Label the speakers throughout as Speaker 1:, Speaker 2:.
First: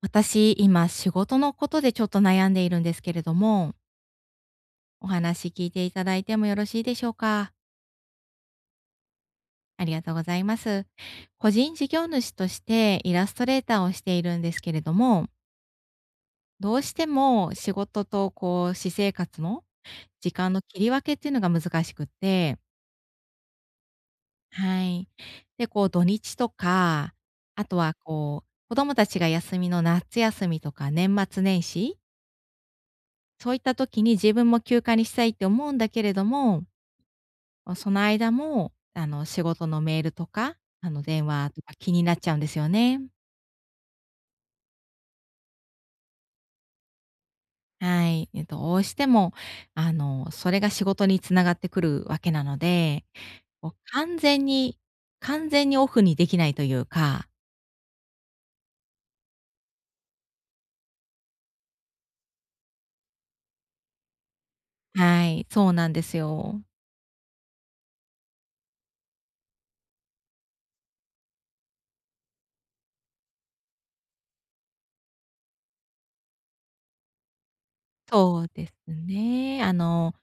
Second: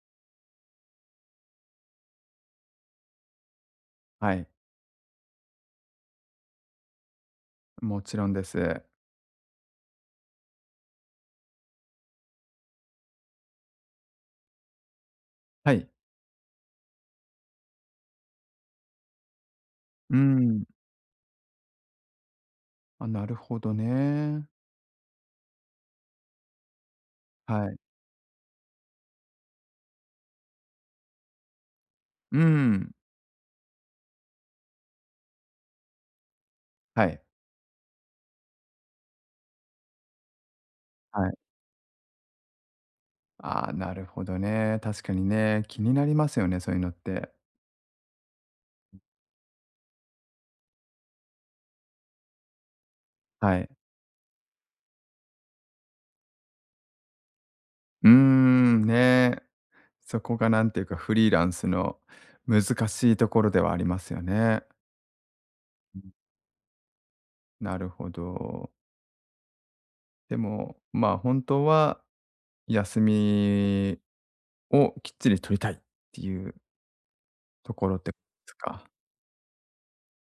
Speaker 1: 私、今仕事のことでちょっと悩んでいるんですけれども。
Speaker 2: はい。
Speaker 1: お話聞いていただいてもよろしいでしょうか？
Speaker 2: もちろんです。
Speaker 1: ありがとうございます。個人事業主として、イラストレーターをしているんですけれども。
Speaker 2: はい。
Speaker 1: どうしても、仕事とこう、私生活の
Speaker 2: う
Speaker 1: 時間の
Speaker 2: ん。
Speaker 1: 切り分けっていうのが難しくって。
Speaker 2: あ、なるほどね。
Speaker 1: はい。で、こう土日とか、あ
Speaker 2: はい。
Speaker 1: とはこう、子供たちが休みのなっつ休みとか年末年始。
Speaker 2: うん。
Speaker 1: そういった時に、自分も休暇にしたいって思うんだけれども。
Speaker 2: はい。
Speaker 1: おその間も、あの、仕事のメールとか、あの、電
Speaker 2: はい。
Speaker 1: 話とか気になっちゃうんですよね。
Speaker 2: ああ、なるほどね。確かにね、気になりますよね、そういうのって。
Speaker 1: はい、え、どうしてもあの、それが仕事に繋がってくるわけなので、
Speaker 2: はい。
Speaker 1: もう完全に、完全にオフにできないというか。
Speaker 2: うーん、ね、そこがなんていうかフリーランスの難しいところではありますよね。
Speaker 1: はい、そうなんで
Speaker 2: [unintelligible]
Speaker 1: すよ。
Speaker 2: なるほど。でも、まあ、本当は休みをきっちり取りたいっていうところで
Speaker 1: そう
Speaker 2: す
Speaker 1: です
Speaker 2: か。
Speaker 1: ね。あの、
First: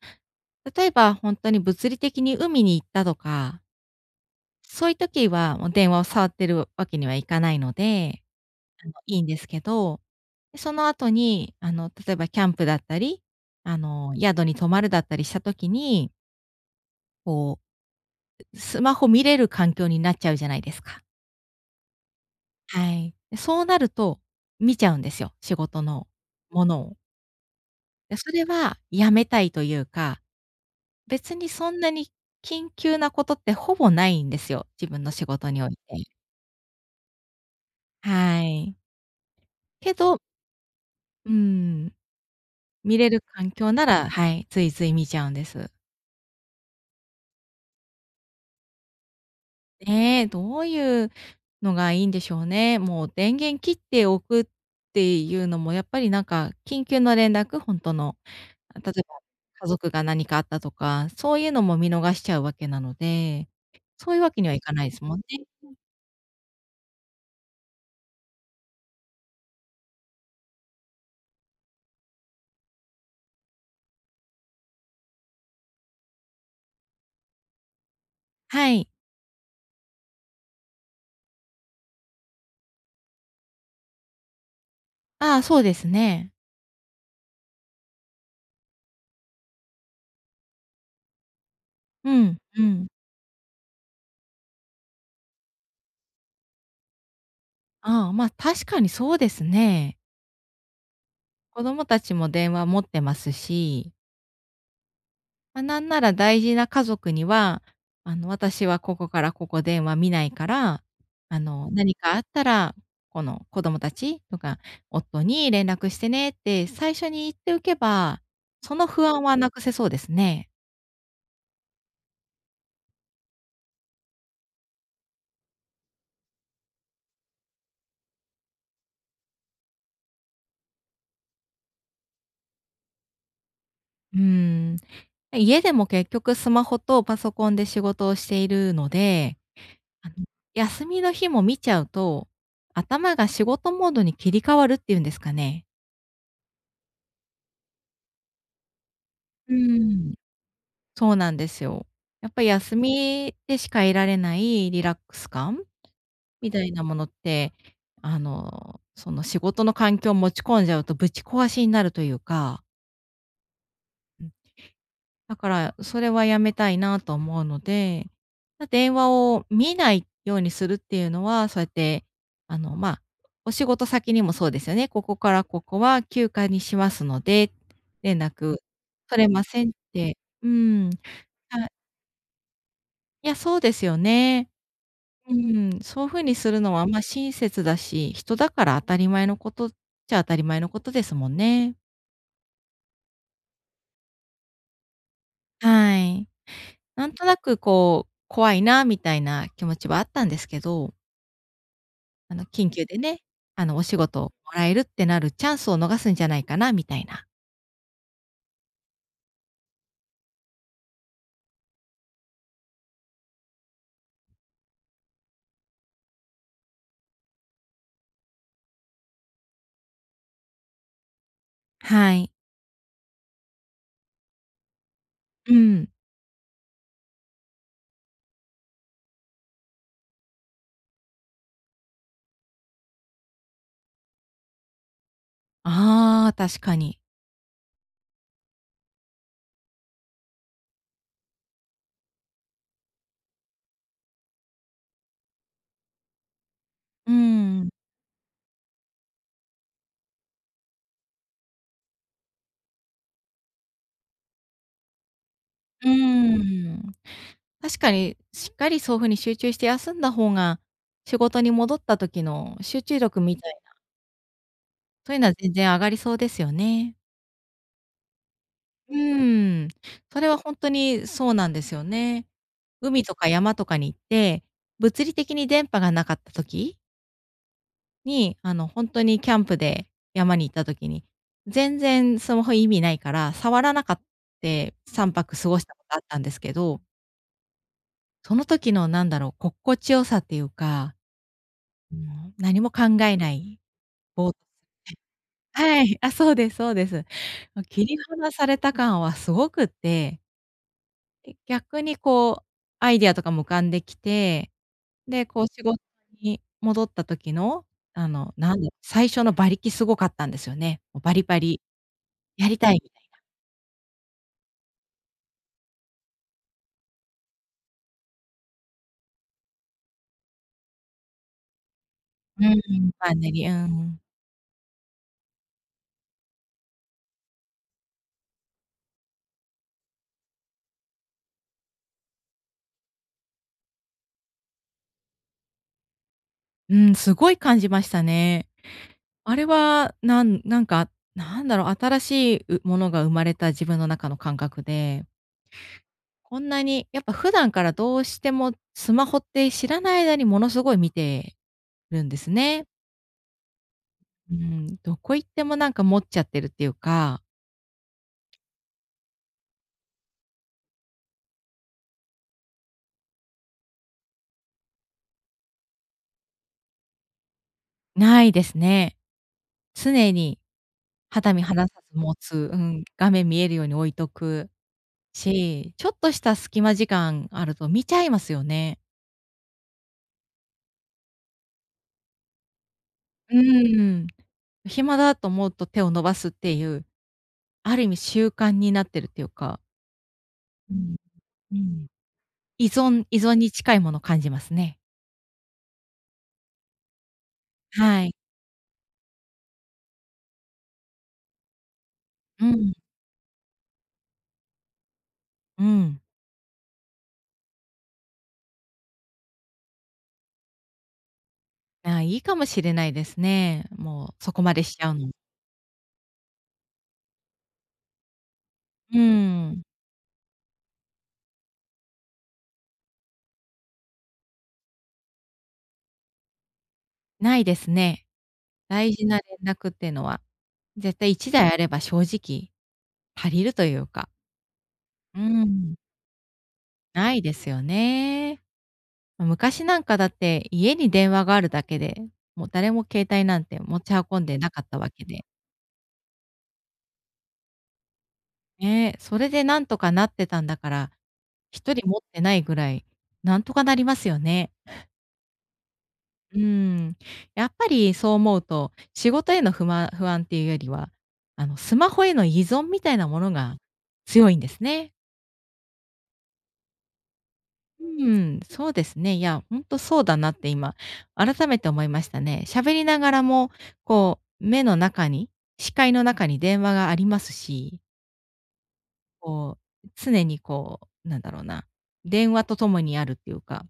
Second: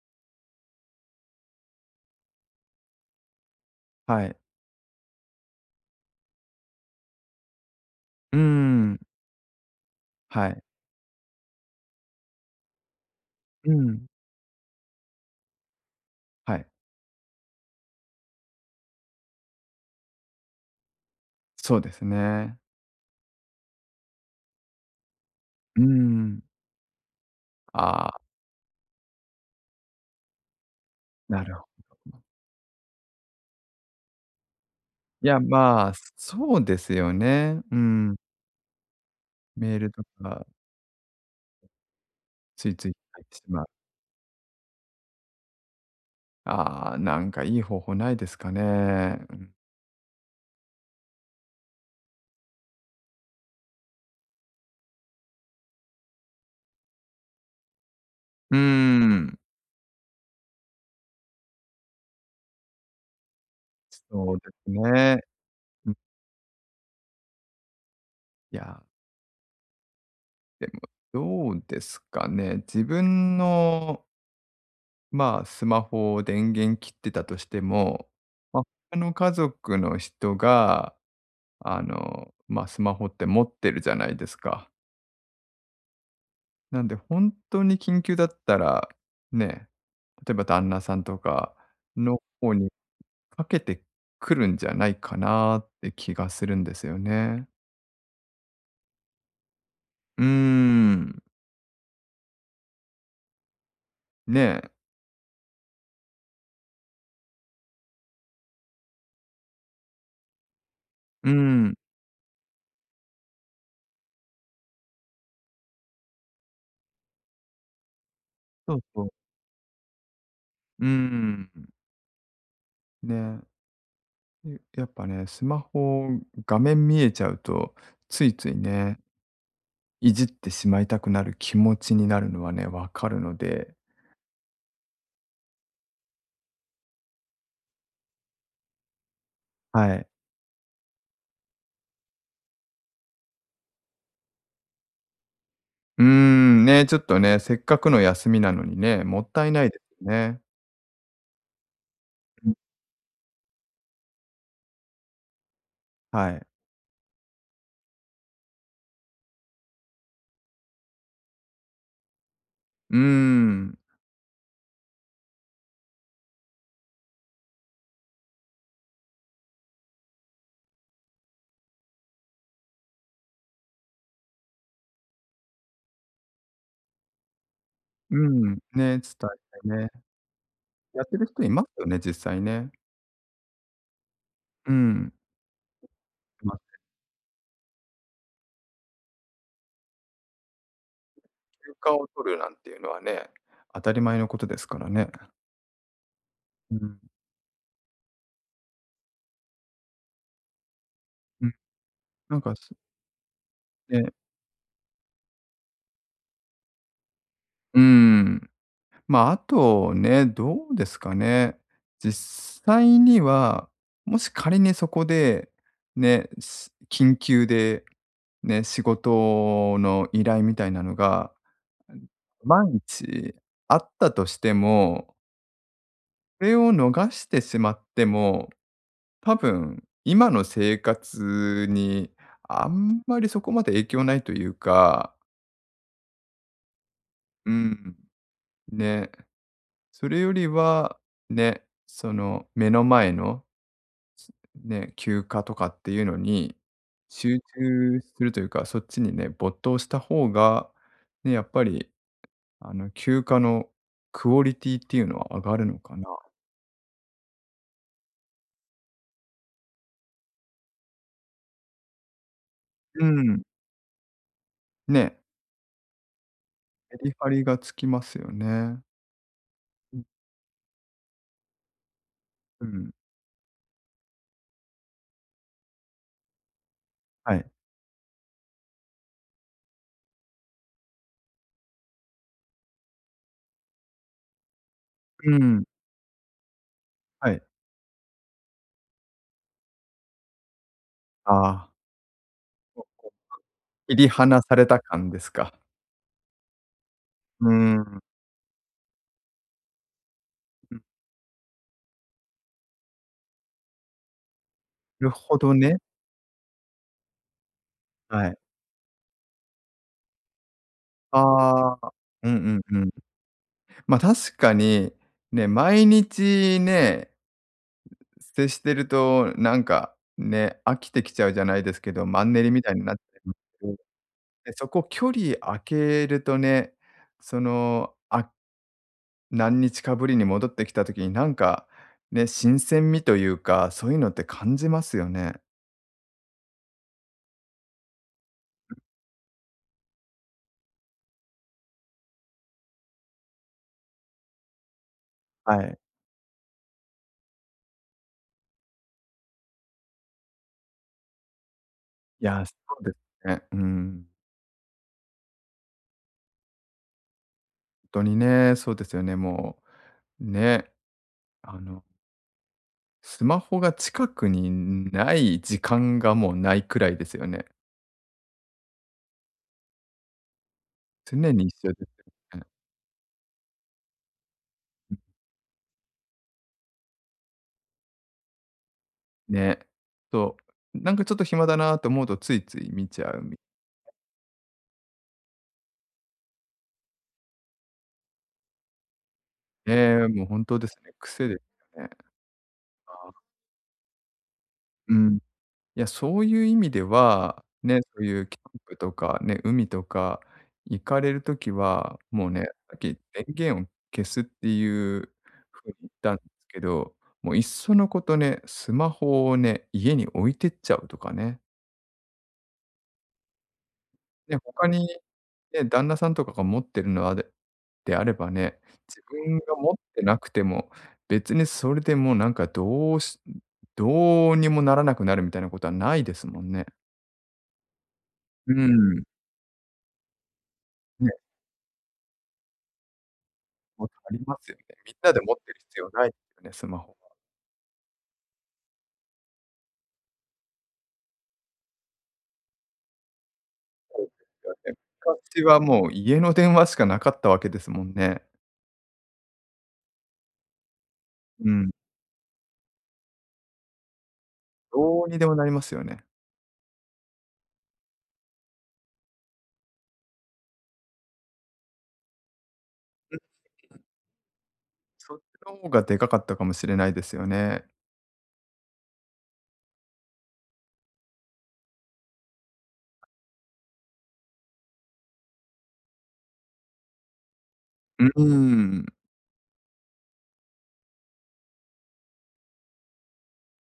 Speaker 1: 例えば、本当に物理的に海に行ったとか
Speaker 2: はい。
Speaker 1: そういう時はもう電話を触ってるわけにはいかないので、
Speaker 2: う
Speaker 1: あの、
Speaker 2: ん。
Speaker 1: いいんですけど、
Speaker 2: は
Speaker 1: で、
Speaker 2: い。
Speaker 1: その後にあの、例えばキャンプだったり、
Speaker 2: う
Speaker 1: あ
Speaker 2: ん。
Speaker 1: の、宿に泊まるだったりした時に
Speaker 2: はい。
Speaker 1: こう、スマホ見れる環境になっちゃうじゃないですか。
Speaker 2: そうですね。
Speaker 1: はい。で、そうなると、見ちゃうんですよ、仕
Speaker 2: う
Speaker 1: 事
Speaker 2: ー
Speaker 1: の
Speaker 2: ん。
Speaker 1: ものを。
Speaker 2: ああ。
Speaker 1: で、それは、やめたいというか。別
Speaker 2: な
Speaker 1: に
Speaker 2: るほ
Speaker 1: そんなに 緊急なことってほぼないんですよ、自分の仕
Speaker 2: いや、
Speaker 1: 事におい
Speaker 2: ま、
Speaker 1: て。
Speaker 2: そうですよね。うーん。
Speaker 1: はい。
Speaker 2: メール
Speaker 1: け
Speaker 2: と
Speaker 1: ど
Speaker 2: か。
Speaker 1: うーん。
Speaker 2: ついつい、
Speaker 1: 見れる
Speaker 2: 入ってし
Speaker 1: 環
Speaker 2: まう。
Speaker 1: 境なら、はい、ついつい見ちゃうんです。
Speaker 2: ああ、なんかいい方法ないですかね。
Speaker 1: ねえ、どうゆうのがいいんでしょうね。もう、電源切っておくっていうのもやっぱり、なんか、緊急の連絡、ほんとの。
Speaker 2: うー
Speaker 1: あ、例えば、
Speaker 2: ん。
Speaker 1: 家族が何かあったとか、そういうのも見逃しちゃうわけなので、そういうわ
Speaker 2: そう
Speaker 1: け
Speaker 2: で
Speaker 1: にはい
Speaker 2: す
Speaker 1: かないすも
Speaker 2: ね。
Speaker 1: んね。うん。
Speaker 2: うん。いや。でもどうですかね。自分のま、スマホを電源切ってたとしても、ま、
Speaker 1: はい。
Speaker 2: 他の家族の人が、あの、ま、スマホって持ってるじゃないですか。
Speaker 1: ああ、そうですね。
Speaker 2: なんでほんとに緊急だったら、ね、例えば旦那さんとか
Speaker 1: う
Speaker 2: の
Speaker 1: ん
Speaker 2: 方
Speaker 1: う
Speaker 2: に
Speaker 1: ん。
Speaker 2: かけてくるんじゃないかなって気がするんですよね。
Speaker 1: ああ、ま、確かにそうですね。
Speaker 2: うーん。
Speaker 1: 子供たちも電話持ってますし。
Speaker 2: ねえ。
Speaker 1: ま、なんなら大事な家族には、あの、私はここからここ電話見ないから、
Speaker 2: うー
Speaker 1: あの、
Speaker 2: ん。
Speaker 1: 何かあったら、この、子供たちとか、夫に連絡してねって最初に言っておけば、
Speaker 2: そ
Speaker 1: そ
Speaker 2: う
Speaker 1: の
Speaker 2: そ
Speaker 1: 不
Speaker 2: う。
Speaker 1: 安は無くせそうですね。
Speaker 2: うーん。ね。うん、やっぱね、スマホ、画面見えちゃうとついついね、いじってしまいたくなる気持ちになるのはね、わかるので。
Speaker 1: うん。家でも結局スマホとパソコンで仕事をしているので、
Speaker 2: はい。
Speaker 1: あの、休みの日も見ちゃうと、頭が仕事モードに切り替わるっていうんですかね。
Speaker 2: うーん、ね、ちょっとね、せっかくの休みなのにね、もったい
Speaker 1: う
Speaker 2: ないです
Speaker 1: ん。
Speaker 2: ね。
Speaker 1: そうなんですよ。やっぱり
Speaker 2: うん。
Speaker 1: 休みでしか得られないリラックス感
Speaker 2: はい。
Speaker 1: みたいなものって、あの、その、仕事の環境持ち込んじゃうとぶち壊しになるというか。
Speaker 2: うん。
Speaker 1: うん。だから、それはやめたいなと思うので、ま、電話を見ないようにするっていうのは、そうやって、あの、ま、お仕事先にもそうですよね、「ここからここは休暇にしますので、
Speaker 2: う
Speaker 1: 連
Speaker 2: ん、
Speaker 1: 絡
Speaker 2: ね、伝
Speaker 1: 取れま
Speaker 2: え
Speaker 1: せ
Speaker 2: て
Speaker 1: ん」っ
Speaker 2: ね。
Speaker 1: て。うーん、
Speaker 2: やってる人いま
Speaker 1: はい。
Speaker 2: すよね、実際ね。
Speaker 1: いや、そうですよね。
Speaker 2: うん。
Speaker 1: うん、そう風にす
Speaker 2: ま、ね。
Speaker 1: るのは、あ、ま、親切だし、人だから当たり前のことっちゃ当たり前のことですもん
Speaker 2: 休
Speaker 1: ね。
Speaker 2: 暇を取るなんていうのはね、当たり前のことですからね。
Speaker 1: はい。
Speaker 2: うん。
Speaker 1: なんとなくこう、怖いなみたいな気持ちはあったんですけど
Speaker 2: うん。
Speaker 1: あ
Speaker 2: なん
Speaker 1: の
Speaker 2: か、す
Speaker 1: 緊急でね、あの、お仕
Speaker 2: ええ。
Speaker 1: 事をもらえるってなるチャンスを逃すんじゃないかなみたいな。
Speaker 2: うん。まあ、あとね、どうですかね。実際には、もし仮にそこでね、し緊急でね、仕事の依頼みたいなのが。
Speaker 1: はい。
Speaker 2: 万一あったとしても
Speaker 1: うん。
Speaker 2: れを逃してしまっても、多分今の生活にあんまりそこまで影響ないというか。
Speaker 1: ああ、確かに。
Speaker 2: うん。で、それよりはね、その目の前の、つね、休暇とかっていうのに
Speaker 1: う
Speaker 2: 集
Speaker 1: ん。
Speaker 2: 中するというか、そっちにね、没頭した方がね、やっぱりあの休暇のクオリティっていうのは上がるの
Speaker 1: うー
Speaker 2: かな。
Speaker 1: ん。確かに、しっかりそういう風に集中して休んだ方が、仕事に戻った時の集中
Speaker 2: う
Speaker 1: 力み
Speaker 2: ん。
Speaker 1: たいな
Speaker 2: ね。
Speaker 1: そういうのは全然上がりそうですよね。
Speaker 2: メリハリがつきますよね。
Speaker 1: うーん、
Speaker 2: うん。
Speaker 1: それは本当にそうなんですよね。
Speaker 2: うん。
Speaker 1: 海とか山とかに行って、物理的に電波がなかった時
Speaker 2: はい。
Speaker 1: に、あの本当にキャンプで山に行った時に、全然スマホ意味ないから、触らなかって、さんぱ
Speaker 2: う
Speaker 1: く過ご
Speaker 2: ん。
Speaker 1: したことあったんですけど。
Speaker 2: はい。
Speaker 1: その時のなんだろう、心地良さっていうか。
Speaker 2: ああ。
Speaker 1: うん、何も考 えない、
Speaker 2: 切り
Speaker 1: ぼーっと
Speaker 2: 離された
Speaker 1: する、
Speaker 2: 感ですか。
Speaker 1: はい、あ、そうですそうです。
Speaker 2: う
Speaker 1: ま切り
Speaker 2: ん。
Speaker 1: 離された感はすごくって。
Speaker 2: うん。
Speaker 1: で、逆にこうアイディアとかも浮かんできて、
Speaker 2: る
Speaker 1: で、
Speaker 2: ほ
Speaker 1: こう
Speaker 2: ど
Speaker 1: 仕事
Speaker 2: ね。
Speaker 1: に戻った時の、あ
Speaker 2: は
Speaker 1: の、
Speaker 2: い。
Speaker 1: なんだ、最初の馬力すごかったんですよね。もうバリバリ。
Speaker 2: ああ、う
Speaker 1: やり
Speaker 2: ん
Speaker 1: た
Speaker 2: う
Speaker 1: い
Speaker 2: んうん。
Speaker 1: みたいな。
Speaker 2: ま確かにね、毎日ね接してると、なんか、ね、飽きてきちゃうじゃないですけど、マンネ
Speaker 1: う
Speaker 2: リみたいに
Speaker 1: ん、
Speaker 2: なっち
Speaker 1: マ
Speaker 2: ゃ
Speaker 1: ン
Speaker 2: い
Speaker 1: ネ
Speaker 2: ま
Speaker 1: リ、うん
Speaker 2: すね。
Speaker 1: うん。
Speaker 2: でそこ距離開けるとね、そのあ、何日かぶりに戻ってきた時になんか、ね、新鮮味というか、そういうのって感じますよね。
Speaker 1: うん、すごい感じましたね。あれは、なんなんか、なんだろう、新しい、うものが生まれた自分の中の感覚で。
Speaker 2: はい。
Speaker 1: こんなに、やっぱ、普段からどうしてもスマホって知らない間にものすごい見てるんで
Speaker 2: い
Speaker 1: す
Speaker 2: や、そ
Speaker 1: ね。
Speaker 2: うですね。うん。
Speaker 1: うん、どこ行ってもなんか、持っちゃってるっていうか。
Speaker 2: とにね、そうですよね、もう、ね、あのスマホが近くにない時間が、もう、ないくらいですよね。
Speaker 1: ないですね。常に、
Speaker 2: 常
Speaker 1: 肌身
Speaker 2: に
Speaker 1: 離
Speaker 2: 必
Speaker 1: さ
Speaker 2: 要で
Speaker 1: ず持
Speaker 2: すね。
Speaker 1: つ、うん、画面見えるように置いとく、
Speaker 2: うん。
Speaker 1: し、ちょっとした隙間時間あると見ちゃいますよね。
Speaker 2: ね、となんか、ちょっと暇だなあと思うと、ついつい見ちゃう
Speaker 1: う
Speaker 2: み
Speaker 1: ーん。暇だと思うと手を伸ばすっていう。ある意味習慣になってるっていうか。
Speaker 2: ええ、もう、ほんとで
Speaker 1: う
Speaker 2: すね、
Speaker 1: ん。
Speaker 2: 癖で
Speaker 1: う
Speaker 2: すよ
Speaker 1: ん。
Speaker 2: ね。
Speaker 1: 依存
Speaker 2: あ
Speaker 1: 依
Speaker 2: あ。
Speaker 1: 存に近いもの感じますね。
Speaker 2: うん。いや、そういう意味では、ね、そ
Speaker 1: は
Speaker 2: う
Speaker 1: い。
Speaker 2: いうキャンプとかね、海とか行かれる時は、もう、ね、
Speaker 1: うん。
Speaker 2: さっき電源を消すっていう
Speaker 1: う
Speaker 2: 風に言っ
Speaker 1: ん。
Speaker 2: たんけど、もう、いっそのことね、スマホをね、家に置いてっちゃうとかね。
Speaker 1: ああ、いいかもしれないですね。もうそ
Speaker 2: ね、
Speaker 1: こまで
Speaker 2: 他
Speaker 1: しち
Speaker 2: に、
Speaker 1: ゃうの。
Speaker 2: ね、旦那さんとかが持ってるのあでであればね、
Speaker 1: うー
Speaker 2: 自分が
Speaker 1: ん。
Speaker 2: 持ってなくても別にそれでもなんかどうしどうにもならなくなるみたいなことはないですもんね。
Speaker 1: ないですね。
Speaker 2: うー
Speaker 1: 大
Speaker 2: ん。
Speaker 1: 事な連絡っていうのは。絶対
Speaker 2: ね。
Speaker 1: 1台あれば正直、足りるとい
Speaker 2: も
Speaker 1: う
Speaker 2: う
Speaker 1: か。
Speaker 2: 足りますよね。みんなで
Speaker 1: うー
Speaker 2: 持ってる
Speaker 1: ん。
Speaker 2: 必要ないですね、スマホは。
Speaker 1: ないですよね。昔なんかだって、家に電話があるだけで、も、誰も携帯なんて持ち 運んでなかったわけで。
Speaker 2: 昔はもう家の電話しかなかったわけですもんね。
Speaker 1: ね、それで何とかなってたんだから、
Speaker 2: う
Speaker 1: ひ
Speaker 2: ん。
Speaker 1: とり持ってないぐらい、なんとかなりますよね。
Speaker 2: どうにでもなりますよね。
Speaker 1: うーん。やっぱりそう思うと、仕事への不満不安っていうよりは、あのスマホへの依存みたいなものが 強いんですね。
Speaker 2: そっちの方が、でかかったかもしれないですよね。
Speaker 1: うーん、そうですね。いや、本当そうだなって今、改めて思いましたね。喋りながらも、こう、目の中に、視界の中に電話がありますし。
Speaker 2: ううーん。
Speaker 1: こう、常にこう、なんだろうな、電話とともにあるっていうか。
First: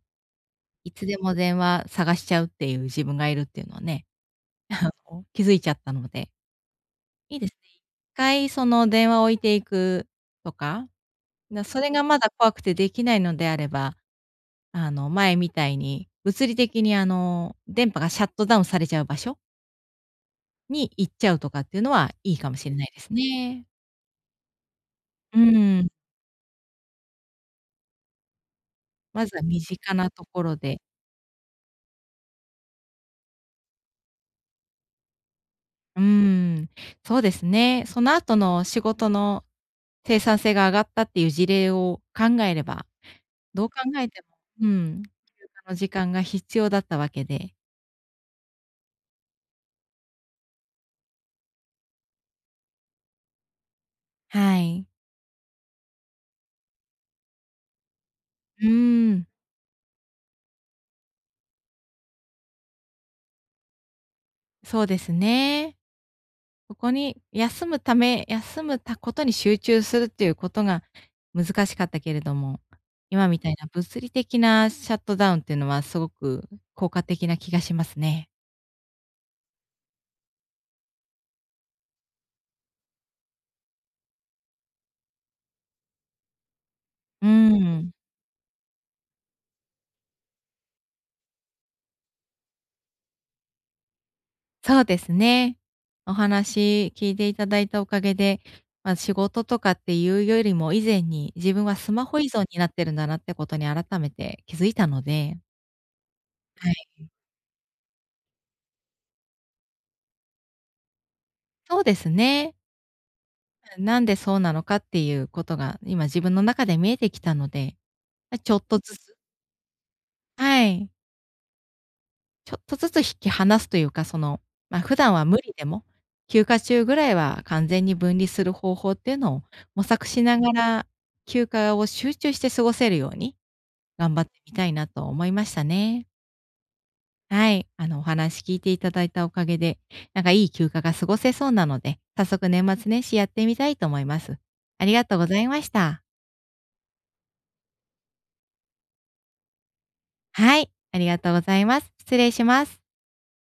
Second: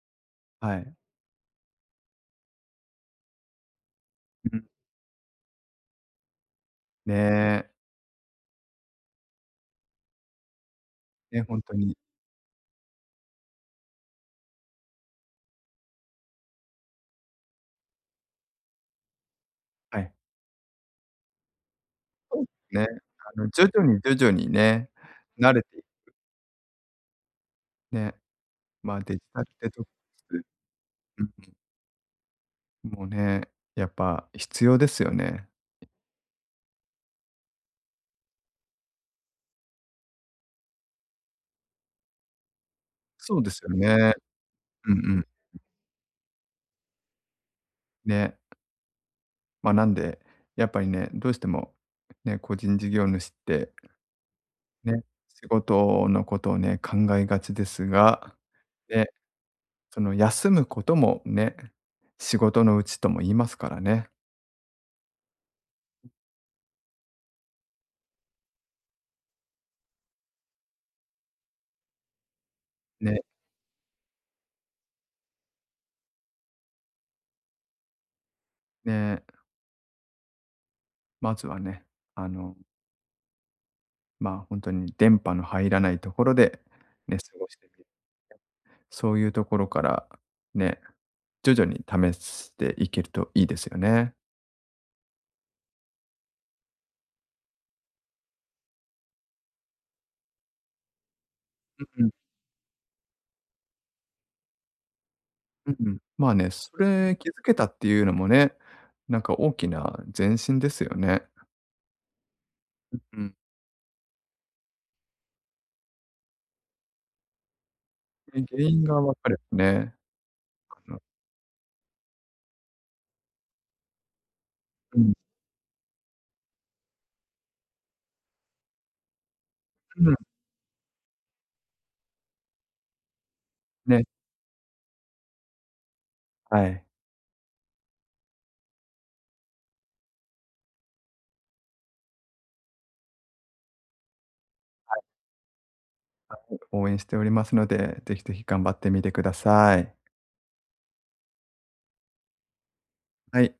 Speaker 2: は
Speaker 1: い
Speaker 2: い。
Speaker 1: つでも電話探しちゃうっていう自分がいるっていうのはね、
Speaker 2: ん。
Speaker 1: あの気づいちゃったので。
Speaker 2: ね
Speaker 1: いいです
Speaker 2: え。
Speaker 1: 回その電話を置いていくとか、
Speaker 2: ね、本
Speaker 1: な
Speaker 2: 当
Speaker 1: それ
Speaker 2: に。
Speaker 1: がまだ怖くてできないのであれば、あの前みたいに、物理的にあの電波がシャットダウンされちゃう場所
Speaker 2: はい。
Speaker 1: に行っちゃうとかっていうのはいい
Speaker 2: うん、
Speaker 1: かもしれ
Speaker 2: ね。
Speaker 1: ないです
Speaker 2: あの
Speaker 1: ね。
Speaker 2: 徐々に徐々にね、
Speaker 1: う
Speaker 2: 慣れてい
Speaker 1: ん。
Speaker 2: く。ね、まあデジ
Speaker 1: まずは
Speaker 2: タル
Speaker 1: 身
Speaker 2: デトック
Speaker 1: 近なとこ
Speaker 2: ス、
Speaker 1: ろで。
Speaker 2: うんうん。もうね、やっぱ必要ですよね。
Speaker 1: うーん、そうですね、その後の仕事の、生産性が上がったっていう事例を考えれば、
Speaker 2: そうです
Speaker 1: どう
Speaker 2: よ
Speaker 1: 考え
Speaker 2: ね。
Speaker 1: ても、う
Speaker 2: うん
Speaker 1: ん、休
Speaker 2: うん。
Speaker 1: 暇の時間が必要だったわけで。
Speaker 2: ね。まなんで、やっぱりね、どうしても、ね、個人事業主って、
Speaker 1: はい。
Speaker 2: ね、仕事のことをね、考えがちですが、
Speaker 1: う
Speaker 2: ね。
Speaker 1: ーん。
Speaker 2: その休むことも、ね、仕事のうちとも言いますからね。
Speaker 1: そうですね。ここに休むため休むたことに集中するっていうことが難しかったけれども、
Speaker 2: ね。
Speaker 1: 今みたいな物理的なシャットダウンっていうのはすごく効果的な気がしますね。
Speaker 2: ね。まずはね、あのま、本当に電波の入らないところでね、
Speaker 1: う
Speaker 2: 過ごしてみる。
Speaker 1: ん。
Speaker 2: そういうところから、ね、徐々に試していけるといいですよね。
Speaker 1: そうですね、お話聞いていただいたおかげで、ま、仕事とかっていうよりも、以前に自分は
Speaker 2: う
Speaker 1: ス
Speaker 2: ん
Speaker 1: マ
Speaker 2: うん。
Speaker 1: ホ依存になってるんだなってことに改めて気づいたので。
Speaker 2: うん。まあね、
Speaker 1: は
Speaker 2: そ
Speaker 1: い。ん。
Speaker 2: れ気づけたっていうのもね、なんか大きな前進ですよね。
Speaker 1: そうですね。
Speaker 2: ううん。
Speaker 1: じゃ、なんでそうなのかっていうことが、今自分の中で見えてきたので、あ、
Speaker 2: いん
Speaker 1: ちょ
Speaker 2: 原
Speaker 1: っと
Speaker 2: 因
Speaker 1: ず
Speaker 2: が
Speaker 1: つ。
Speaker 2: 分かればね。
Speaker 1: は
Speaker 2: か
Speaker 1: い。
Speaker 2: な。
Speaker 1: ちょっとずつ引き離すというか、その、ま、普
Speaker 2: うん。
Speaker 1: 段は無理でも、休暇中ぐらいは完全に分離する方法っていうのを模索
Speaker 2: うん。
Speaker 1: しながら、休暇を集中して過ごせるように、
Speaker 2: ね。
Speaker 1: 頑張ってみたいなと思いましたね。
Speaker 2: はい。
Speaker 1: はい、あの、お話聞いていただいたおかげで、なんかいい休暇が過ごせそうなので、早速年末年始やってみたいと思います。あり
Speaker 2: はい。
Speaker 1: がとうございました。
Speaker 2: はい、応援しておりますので、ぜひぜひ頑張ってみてください。
Speaker 1: はい、ありがとうございます。失礼します。
Speaker 2: はい。